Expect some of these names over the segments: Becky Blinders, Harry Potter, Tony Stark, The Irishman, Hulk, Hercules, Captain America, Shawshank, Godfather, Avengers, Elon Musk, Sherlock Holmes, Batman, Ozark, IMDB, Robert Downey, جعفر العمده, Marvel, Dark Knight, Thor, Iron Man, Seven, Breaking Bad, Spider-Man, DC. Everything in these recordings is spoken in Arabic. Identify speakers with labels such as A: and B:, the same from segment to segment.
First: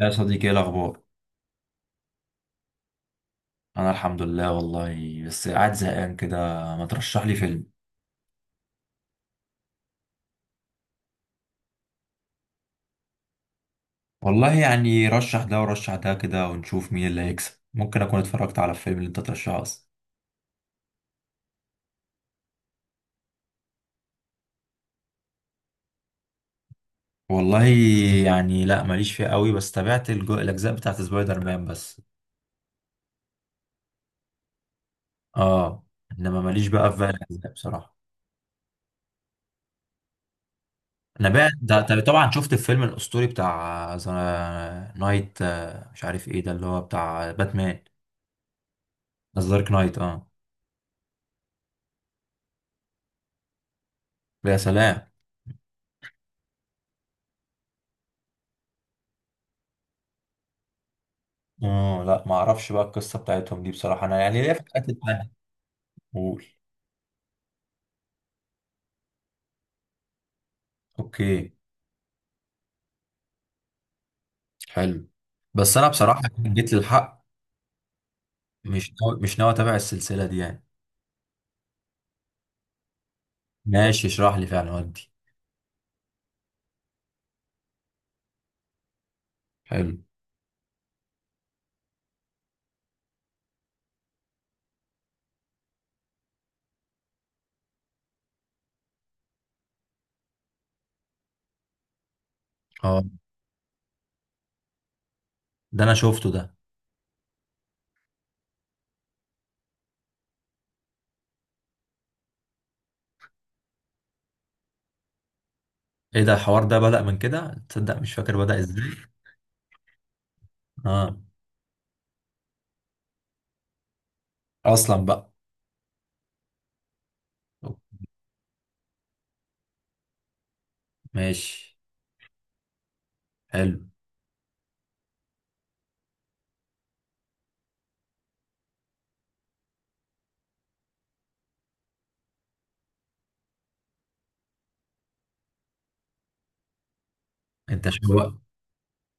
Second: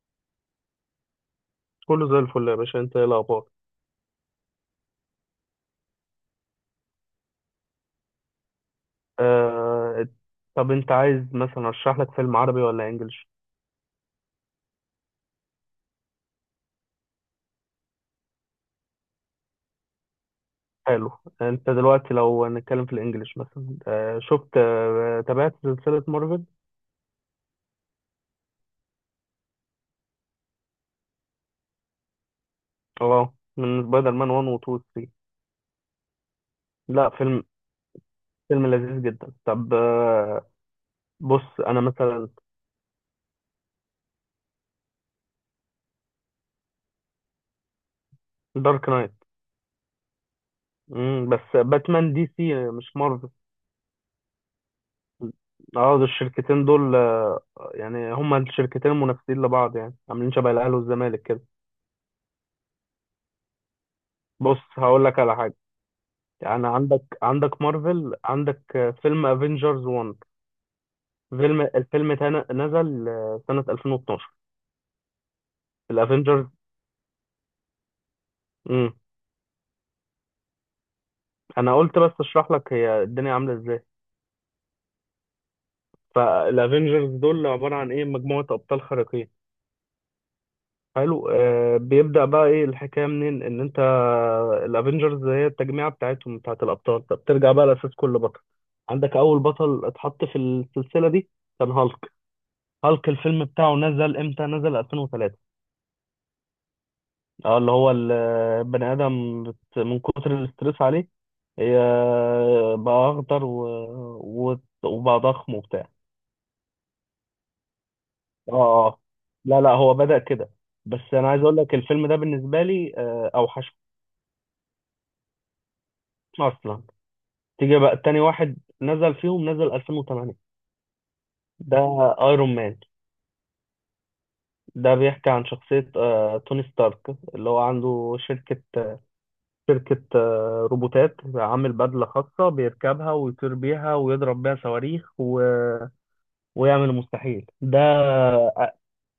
A: يا صديقي، ايه الاخبار؟
B: كله زي الفل يا باشا، انت ايه الاخبار؟
A: انا الحمد لله، والله بس قاعد زهقان كده. ما ترشح لي فيلم؟
B: آه... طب انت عايز مثلا ارشح لك فيلم عربي ولا انجليش؟
A: والله يعني رشح ده ورشح ده كده ونشوف مين اللي هيكسب. ممكن اكون اتفرجت على الفيلم اللي انت ترشحه اصلا.
B: حلو. انت دلوقتي لو هنتكلم في الانجليش مثلا شفت تابعت سلسلة مارفل؟
A: والله يعني لا، ماليش فيه قوي، بس تابعت الاجزاء بتاعت سبايدر مان بس.
B: اه، من سبايدر مان 1 و 2 و 3.
A: اه، انما ماليش بقى في
B: لا،
A: باقي
B: فيلم
A: الاجزاء بصراحه.
B: فيلم لذيذ جدا. طب
A: انا بقى
B: بص
A: ده
B: انا
A: ده
B: مثلا
A: طبعا شفت الفيلم الاسطوري بتاع ذا نايت، مش عارف ايه ده اللي هو بتاع باتمان.
B: دارك نايت.
A: ذا دارك نايت اه.
B: مم. بس باتمان دي سي مش مارفل.
A: يا سلام.
B: اه ده الشركتين دول يعني هما الشركتين المنافسين لبعض، يعني عاملين شبه الاهلي والزمالك كده.
A: اه، لا ما اعرفش بقى القصه بتاعتهم دي بصراحه، انا يعني ليه
B: بص
A: في الحاجات
B: هقول لك
A: التانية.
B: على حاجه،
A: قول.
B: يعني عندك مارفل، عندك فيلم افنجرز 1.
A: اوكي.
B: نزل سنة 2012،
A: حلو. بس انا بصراحه
B: الافنجرز.
A: جيت للحق. مش
B: امم
A: ناوي مش ناوي اتابع السلسله دي يعني.
B: انا قلت بس اشرح لك هي الدنيا عاملة ازاي.
A: ماشي اشرح لي فعلا ودي.
B: فالافنجرز دول عبارة عن ايه؟ مجموعة ابطال خارقين.
A: حلو.
B: حلو. آه بيبدأ بقى ايه الحكاية منين؟ ان انت الافنجرز هي التجميعة بتاعتهم، بتاعت الابطال. طب ترجع بقى لاساس كل بطل. عندك اول بطل اتحط في السلسلة دي كان هالك.
A: اه،
B: هالك الفيلم بتاعه نزل امتى؟ نزل 2003.
A: ده انا شفته ده.
B: اه، اللي هو البني ادم من كتر الاسترس عليه هي بقى اخضر و... و... وبقى ضخم وبتاع.
A: ايه ده الحوار ده بدأ من كده؟ تصدق مش فاكر بدأ ازاي.
B: اه اه، لا لا هو بدأ كده. بس
A: اه،
B: انا عايز اقول لك الفيلم ده بالنسبه لي اوحش
A: اصلا بقى.
B: اصلا.
A: أوك،
B: تيجي بقى تاني واحد نزل فيهم، نزل 2008،
A: ماشي.
B: ده ايرون مان.
A: حلو.
B: ده بيحكي عن شخصيه توني ستارك، اللي هو عنده شركه، شركة روبوتات، عامل بدلة خاصة بيركبها ويطير بيها ويضرب بيها صواريخ و... ويعمل المستحيل ده.
A: انت شوق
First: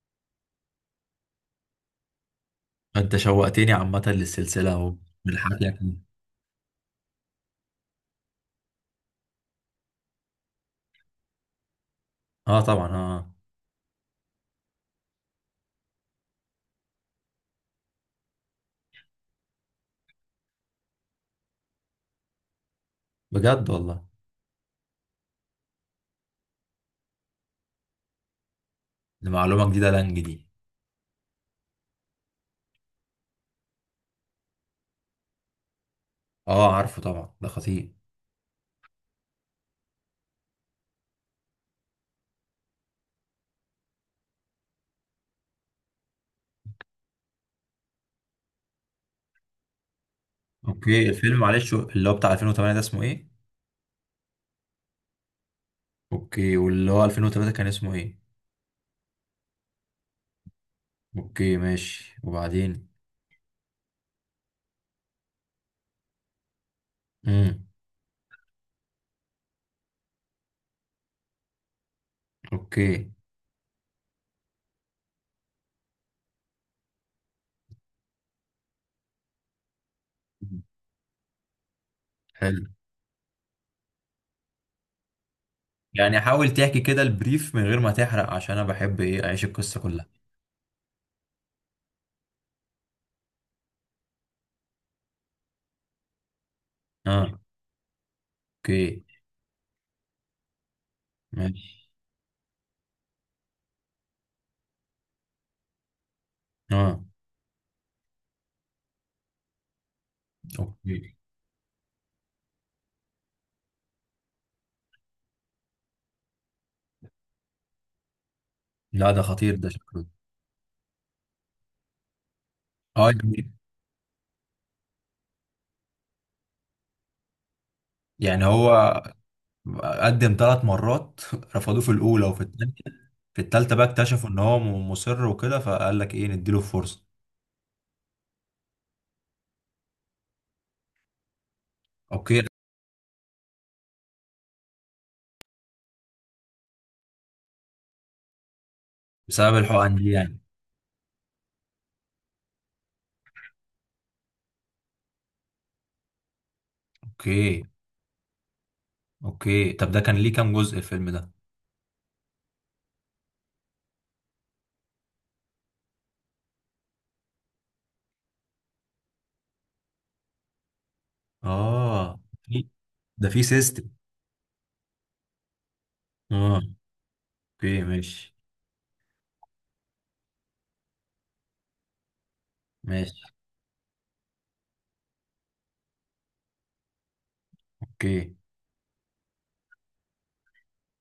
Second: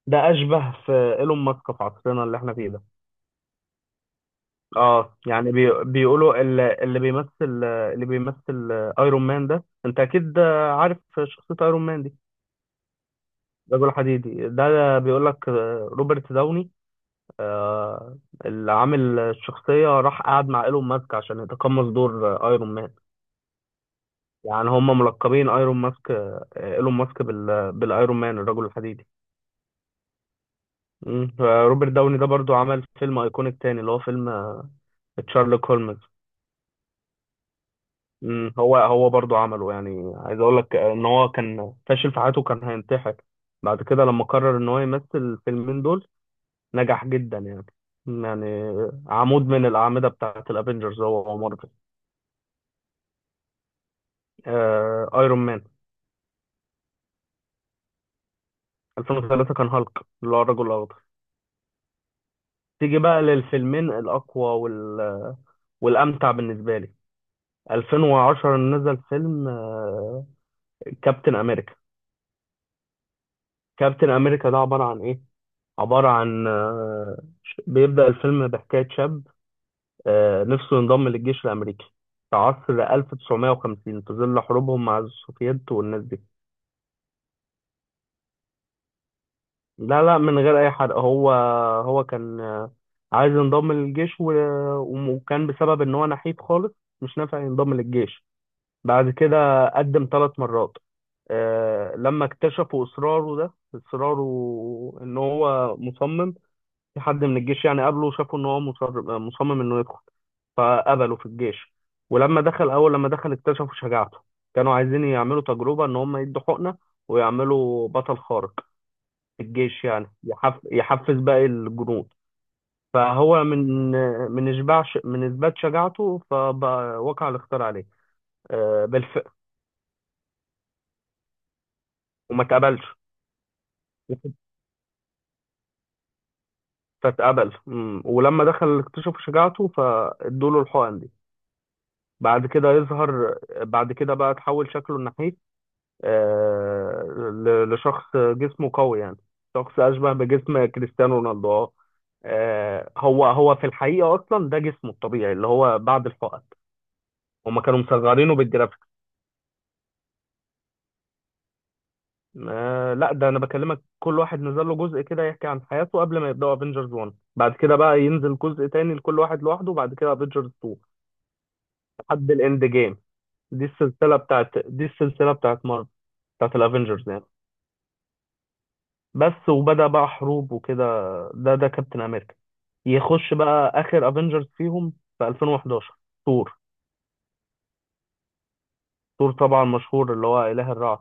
B: ده أشبه في إيلون ماسك في عصرنا اللي احنا فيه ده.
A: انت شوقتني عامه للسلسله اهو،
B: اه
A: من
B: يعني
A: حكيك.
B: بيقولوا اللي بيمثل ايرون مان ده انت اكيد عارف شخصية ايرون مان دي.
A: اه طبعا اه آه.
B: رجل حديدي، ده بيقول لك روبرت داوني آه، اللي عامل الشخصية راح قعد مع ايلون ماسك عشان يتقمص دور ايرون مان.
A: بجد والله؟
B: يعني هم ملقبين ايرون ماسك ايلون ماسك بالايرون مان، الرجل الحديدي.
A: دي معلومه جديده لانج دي.
B: مم. روبرت داوني ده برضو عمل فيلم ايكونيك تاني اللي هو فيلم تشارلوك هولمز.
A: اه عارفه طبعا، ده خطير.
B: مم. هو هو برضو عمله، يعني عايز اقول لك ان هو كان فاشل في حياته، كان هينتحر. بعد كده لما قرر ان هو يمثل الفيلمين دول نجح جدا يعني، يعني عمود من الاعمده بتاعه الافينجرز
A: اوكي
B: هو
A: الفيلم،
B: ومارفل.
A: معلش، اللي هو بتاع 2008 ده اسمه ايه؟
B: ايرون مان.
A: اوكي، واللي هو 2003 كان اسمه ايه؟
B: 2003 كان هالك، اللي هو الرجل الاخضر.
A: اوكي ماشي، وبعدين؟
B: تيجي بقى للفيلمين الأقوى والامتع بالنسبه لي.
A: امم.
B: 2010 نزل فيلم كابتن امريكا.
A: اوكي.
B: كابتن امريكا ده عباره عن ايه؟ عباره عن بيبدا الفيلم بحكايه شاب نفسه ينضم للجيش الامريكي في
A: حلو.
B: عصر 1950 في ظل حروبهم مع السوفييت والناس
A: يعني
B: دي.
A: حاول تحكي كده البريف من غير ما تحرق، عشان انا بحب ايه، اعيش القصة
B: لا
A: كلها.
B: لا، من غير اي حرق. هو هو كان عايز ينضم للجيش وكان بسبب ان هو نحيف خالص مش
A: اه.
B: نافع ينضم للجيش.
A: اوكي.
B: بعد كده قدم ثلاث مرات.
A: ماشي.
B: لما اكتشفوا اصراره، ده اصراره ان هو مصمم. في
A: اه.
B: حد من الجيش يعني قابله وشافوا ان هو مصمم انه يدخل،
A: اوكي.
B: فقبلوا في الجيش. ولما دخل، اول لما دخل اكتشفوا شجاعته. كانوا عايزين يعملوا تجربة ان هم يدوا حقنة ويعملوا بطل خارق
A: لا ده
B: في
A: خطير ده
B: الجيش
A: شكله.
B: يعني يحفز باقي الجنود.
A: اه
B: فهو
A: يعني.
B: من اثبات شجاعته فبقى وقع الاختيار عليه.
A: يعني هو
B: بالفعل.
A: قدم ثلاث مرات رفضوه في الاولى وفي
B: وما
A: الثانيه،
B: اتقبلش.
A: في الثالثه بقى اكتشفوا ان هو مصر وكده، فقال لك ايه، نديله فرصه.
B: فاتقبل. مم. ولما دخل اكتشف شجاعته فادوا له الحقن دي.
A: اوكي.
B: بعد كده يظهر، بعد كده بقى تحول شكله ناحيه آه... لشخص جسمه قوي يعني،
A: بسبب
B: شخص
A: الحقن دي
B: اشبه
A: يعني.
B: بجسم كريستيانو رونالدو. اه هو هو في الحقيقه اصلا ده جسمه الطبيعي اللي هو بعد الحقن. هما
A: اوكي.
B: كانوا مصغرينه بالجرافيك.
A: اوكي، طب ده كان ليه كام جزء الفيلم ده؟
B: آه لا، ده انا بكلمك كل واحد نزل له جزء كده يحكي عن حياته قبل ما يبداوا افنجرز 1، بعد كده بقى ينزل جزء تاني لكل واحد لوحده، وبعد كده افنجرز 2
A: اه
B: لحد الاند جيم.
A: ده في سيستم.
B: دي السلسلة بتاعت مارفل،
A: اه.
B: بتاعت الافينجرز يعني.
A: اوكي ماشي.
B: بس وبدأ بقى حروب وكده، ده ده كابتن امريكا.
A: ماشي.
B: يخش بقى اخر افنجرز فيهم في 2011، ثور.
A: اوكي.
B: ثور طبعا مشهور اللي هو اله الرعد.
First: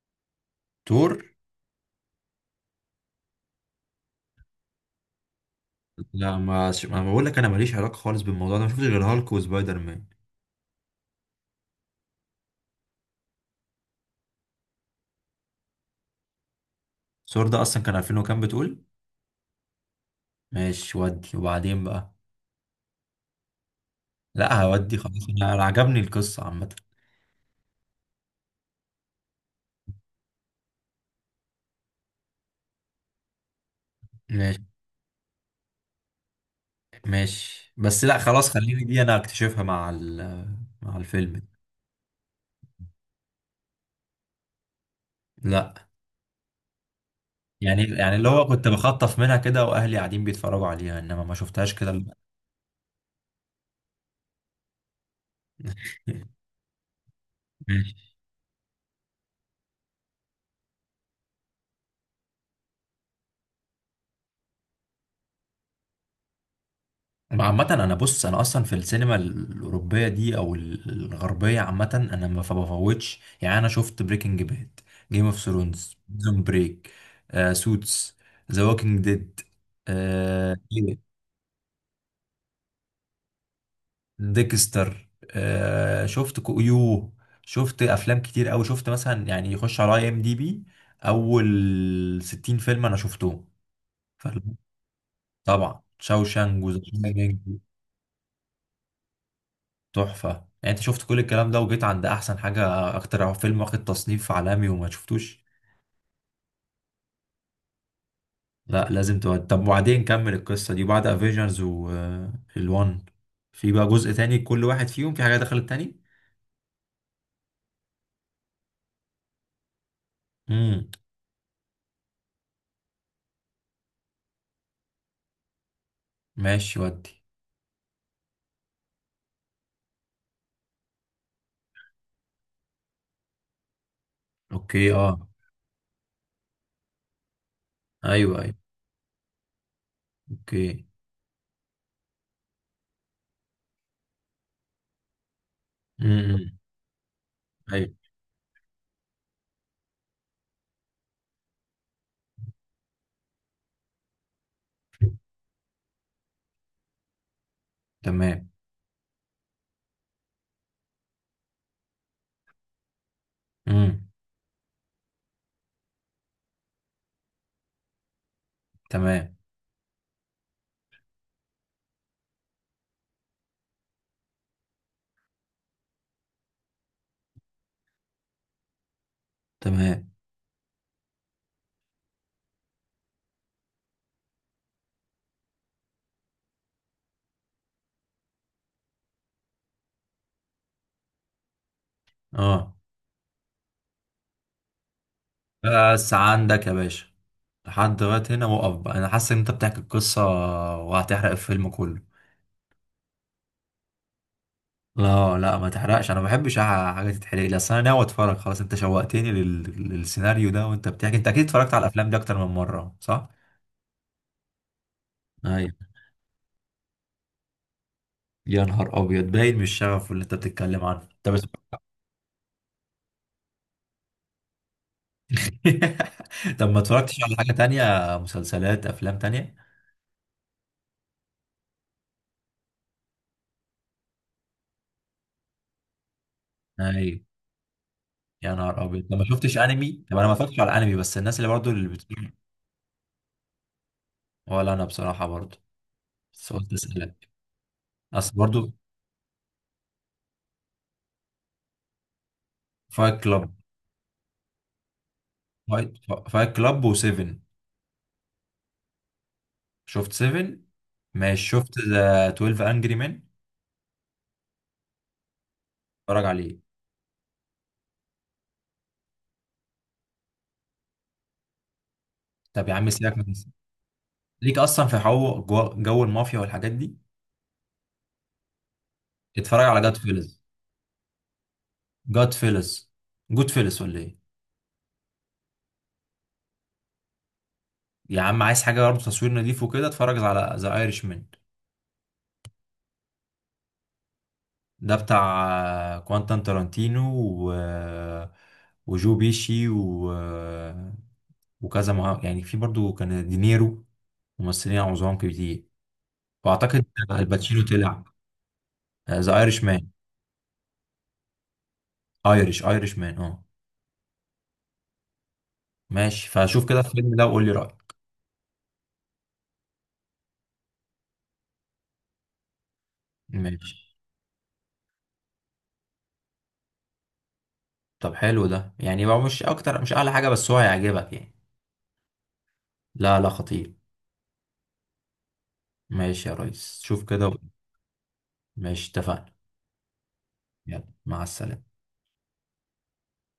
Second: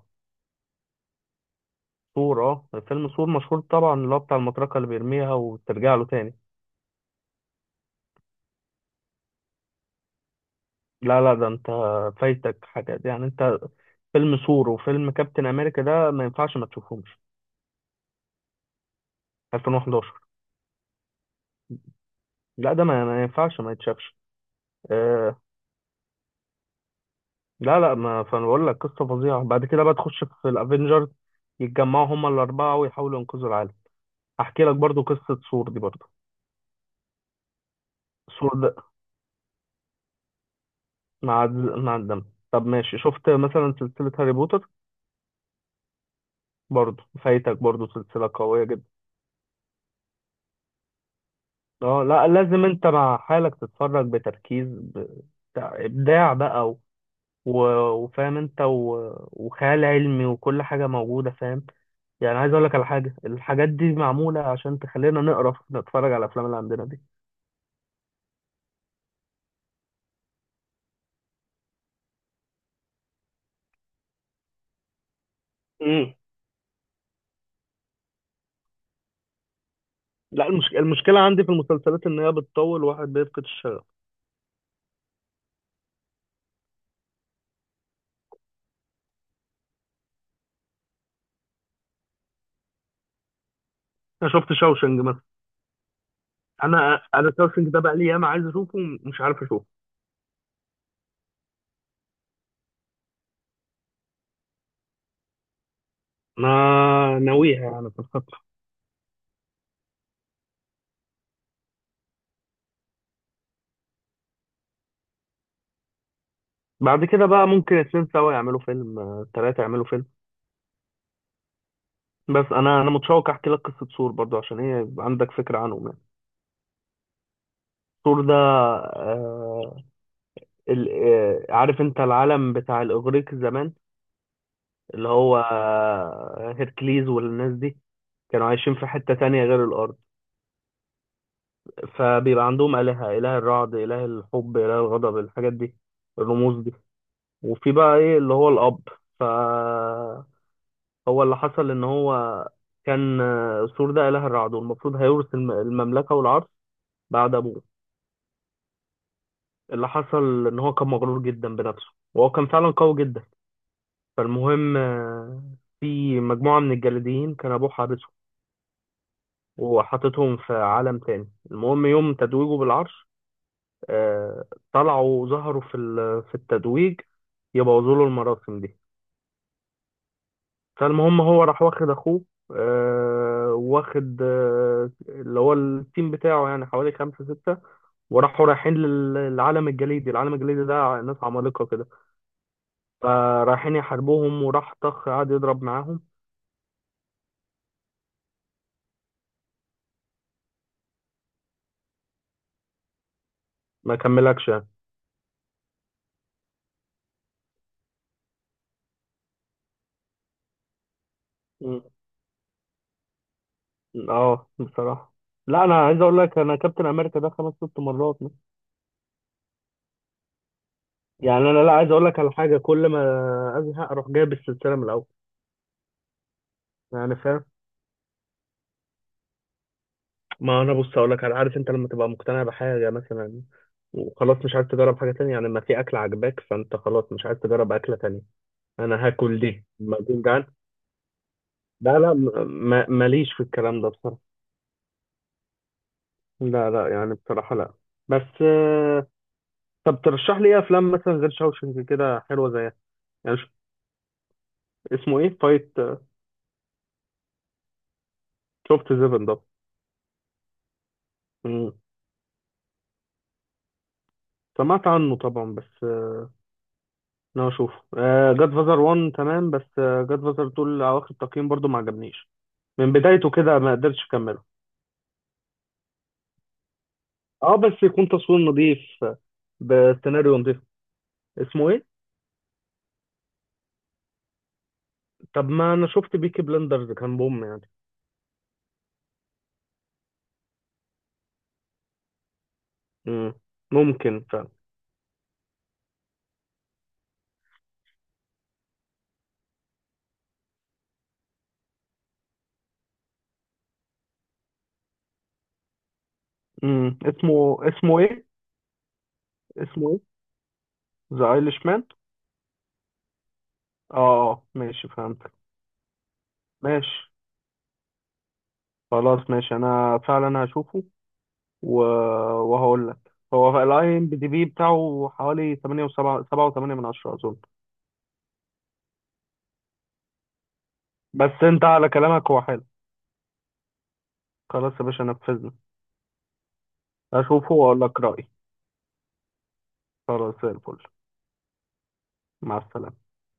A: تور.
B: ثور، اه، فيلم ثور مشهور طبعا اللي هو بتاع المطرقة اللي بيرميها وترجع له تاني.
A: لا ما بقول لك، انا ماليش علاقه خالص بالموضوع ده، ما شفتش غير هالك وسبايدر مان.
B: لا لا، ده انت فايتك حاجات يعني، انت فيلم ثور وفيلم كابتن امريكا ده ما ينفعش ما تشوفهمش.
A: ثور ده اصلا كان 2000 وكام بتقول؟
B: 2011.
A: ماشي ودي، وبعدين بقى.
B: لا ده ما ما ينفعش ما يتشافش.
A: لا هودي خلاص،
B: آه،
A: أنا عجبني القصه عامه.
B: لا لا ما، فانا بقول لك قصه فظيعه. بعد كده بقى تخش في الافنجرز، يتجمعوا هما الاربعه ويحاولوا ينقذوا العالم.
A: ماشي.
B: احكي لك برضو قصه سور دي برضو.
A: ماشي، بس لا خلاص،
B: سور ده
A: خليني دي انا اكتشفها مع الفيلم.
B: مع الدم. طب ماشي، شفت مثلا سلسله هاري بوتر؟
A: لا.
B: برضو فايتك،
A: يعني
B: برضو
A: يعني اللي
B: سلسله
A: هو
B: قويه
A: كنت
B: جدا.
A: بخطف منها كده واهلي قاعدين بيتفرجوا عليها، انما ما شفتهاش كده.
B: اه لا، لازم انت مع حالك تتفرج بتركيز ابداع بقى
A: ماشي.
B: وفاهم انت وخيال علمي وكل حاجه موجوده، فاهم؟ يعني عايز اقول لك على حاجه، الحاجات دي معموله عشان تخلينا نقرا نتفرج على الافلام اللي عندنا دي.
A: عامة أنا، بص، أنا أصلا في السينما الأوروبية دي أو الغربية عامة أنا ما بفوتش، يعني أنا شفت بريكنج باد، جيم اوف ثرونز،
B: امم
A: بريزون بريك، سوتس، ذا ووكينج ديد،
B: لا
A: آه
B: المشكله عندي في المسلسلات ان هي بتطول، واحد بيفقد الشغف.
A: ديكستر، شفت يو. شفت أفلام كتير أوي، شفت مثلا يعني يخش على أي إم دي بي، أول 60 فيلم أنا شفتهم.
B: انا شفت شاوشنج مثلا.
A: طبعا شاوشانج وذا
B: انا
A: شاينينج.
B: شاوشنج ده بقى لي ياما عايز اشوفه ومش عارف اشوفه.
A: تحفه، يعني انت شفت كل الكلام ده وجيت عند احسن حاجه؟ اكتر فيلم واخد تصنيف عالمي وما شفتوش؟
B: انا ناويها يعني بس.
A: لا لازم تود. طب وبعدين كمل القصه دي بعد افيجنز والوان، في بقى جزء تاني كل واحد فيهم في حاجه دخلت تاني.
B: بعد كده بقى ممكن اتنين سوا يعملوا فيلم تلاته يعملوا فيلم.
A: امم.
B: بس انا متشوق احكي لك قصه سور برضو، عشان ايه؟ يبقى عندك فكره عنه يعني.
A: ماشي ودي.
B: سور ده عارف انت العالم بتاع الاغريق زمان،
A: اوكي.
B: اللي
A: اه.
B: هو هيركليز والناس دي،
A: ايوه
B: كانوا
A: ايوه.
B: عايشين في حته تانية غير الارض.
A: اوكي.
B: فبيبقى عندهم آلهة، إله الرعد، إله الحب، إله الغضب، الحاجات دي،
A: امم.
B: الرموز دي. وفي
A: ايوه.
B: بقى إيه اللي هو الأب. فهو، اللي حصل إن هو كان سور ده إله الرعد والمفروض هيورث المملكة والعرش بعد أبوه.
A: تمام.
B: اللي حصل إن هو كان مغرور جدا بنفسه، وهو كان فعلا قوي جدا.
A: امم.
B: فالمهم في مجموعة من الجليديين كان أبوه حابسهم
A: تمام.
B: وحاططهم في عالم تاني. المهم يوم تتويجه بالعرش آه، طلعوا وظهروا في في التتويج يبوظوا له المراسم دي.
A: تمام.
B: فالمهم هو راح واخد اخوه واخد اللي هو التيم بتاعه يعني حوالي خمسة ستة، وراحوا رايحين للعالم الجليدي. العالم الجليدي ده ناس عمالقة كده،
A: اه
B: فرايحين يحاربوهم، وراح طخ قعد يضرب معاهم.
A: بس عندك يا باشا، لحد دلوقتي هنا وقف بقى، انا حاسس ان انت بتحكي القصه وهتحرق الفيلم كله.
B: ما كملكش يعني.
A: لا لا ما تحرقش، انا ما بحبش حاجه تتحرق لي، اصل انا ناوي اتفرج خلاص، انت شوقتني للسيناريو ده. وانت بتحكي انت اكيد اتفرجت على
B: م-
A: الافلام دي اكتر من مره، صح؟
B: اه بصراحة. لا انا
A: ايوه.
B: عايز اقول لك، انا كابتن امريكا ده خمس ست مرات.
A: يا نهار ابيض، باين من الشغف اللي انت بتتكلم عنه. طب
B: يعني انا، لا عايز اقول لك على حاجة، كل ما ازهق اروح جايب السلسلة من الاول
A: طب ما
B: يعني،
A: اتفرجتش على
B: فاهم؟
A: حاجه تانية؟ مسلسلات، افلام تانية؟
B: ما انا بص اقول لك عارف انت لما تبقى مقتنع بحاجه مثلا وخلاص مش عايز تجرب حاجه تانية؟ يعني لما في اكل عجباك فانت خلاص
A: ايوه.
B: مش عايز تجرب اكله تانية.
A: يا نهار
B: انا
A: ابيض. طب ما
B: هاكل
A: شفتش
B: دي لما
A: انمي؟ طب
B: اكون
A: انا ما
B: جعان.
A: اتفرجتش على انمي، بس الناس اللي برضو اللي
B: لا لا
A: بتقول.
B: ماليش في الكلام ده بصراحه.
A: ولا انا بصراحه برضو، بس
B: لا
A: قلت
B: لا يعني،
A: اسالك.
B: بصراحه لا. بس
A: اصل برضو.
B: طب ترشح لي ايه افلام مثلا غير شاوشنج كده حلوه زيها؟
A: فايت
B: يعني
A: كلاب.
B: اسمه ايه فايت؟
A: فايت فايت كلاب، وسيفن.
B: شفت سيفن ده؟
A: شفت سيفن. ماشي،
B: مم.
A: شفت ذا 12 انجري مان؟
B: سمعت عنه طبعا بس
A: اتفرج عليه.
B: انا اشوفه. جاد فازر 1 تمام، بس جاد فازر 2 اواخر التقييم برضو ما عجبنيش،
A: طب يا عم
B: من
A: سيبك
B: بدايته
A: من.
B: كده ما قدرتش اكمله.
A: ليك اصلا في جو المافيا والحاجات دي.
B: اه بس يكون تصوير نظيف
A: اتفرج على جاد
B: بسيناريو
A: فيلز.
B: نظيف. اسمه ايه؟
A: جاد فيلز، جود فيلز، ولا ايه؟
B: طب ما انا شفت بيكي بلندرز كان بوم يعني.
A: يا عم عايز حاجه برضه تصوير نضيف وكده، اتفرج على ذا ايرش مان.
B: مم. ممكن فعلا.
A: ده بتاع كوانتان تارانتينو، و... وجو بيشي، وكذا يعني في برضه كان دينيرو، ممثلين عظام كتير، واعتقد
B: مم. اسمه
A: الباتشينو
B: اسمه
A: طلع.
B: ايه؟
A: ذا ايرش مان.
B: اسمه ايه، ذا ايليش مان؟
A: ايرش مان، اه.
B: اه ماشي فهمت.
A: ماشي، فشوف كده
B: ماشي
A: الفيلم ده وقول لي رايك.
B: خلاص، ماشي انا فعلا هشوفه و... وهقول لك. هو
A: ماشي.
B: الاي ام بي دي بي بتاعه حوالي 8 و7 7 و8 من 10 اظن.
A: طب حلو ده؟ يعني هو مش اكتر، مش اعلى حاجه، بس هو هيعجبك
B: بس
A: يعني.
B: انت على كلامك هو حلو.
A: لا لا، خطير.
B: خلاص يا باشا نفذنا.
A: ماشي يا ريس، شوف كده وقول.
B: اشوفه واقول لك رايي.
A: ماشي اتفقنا.
B: خلاص زي الفل.
A: يلا مع السلامه.
B: مع السلامة.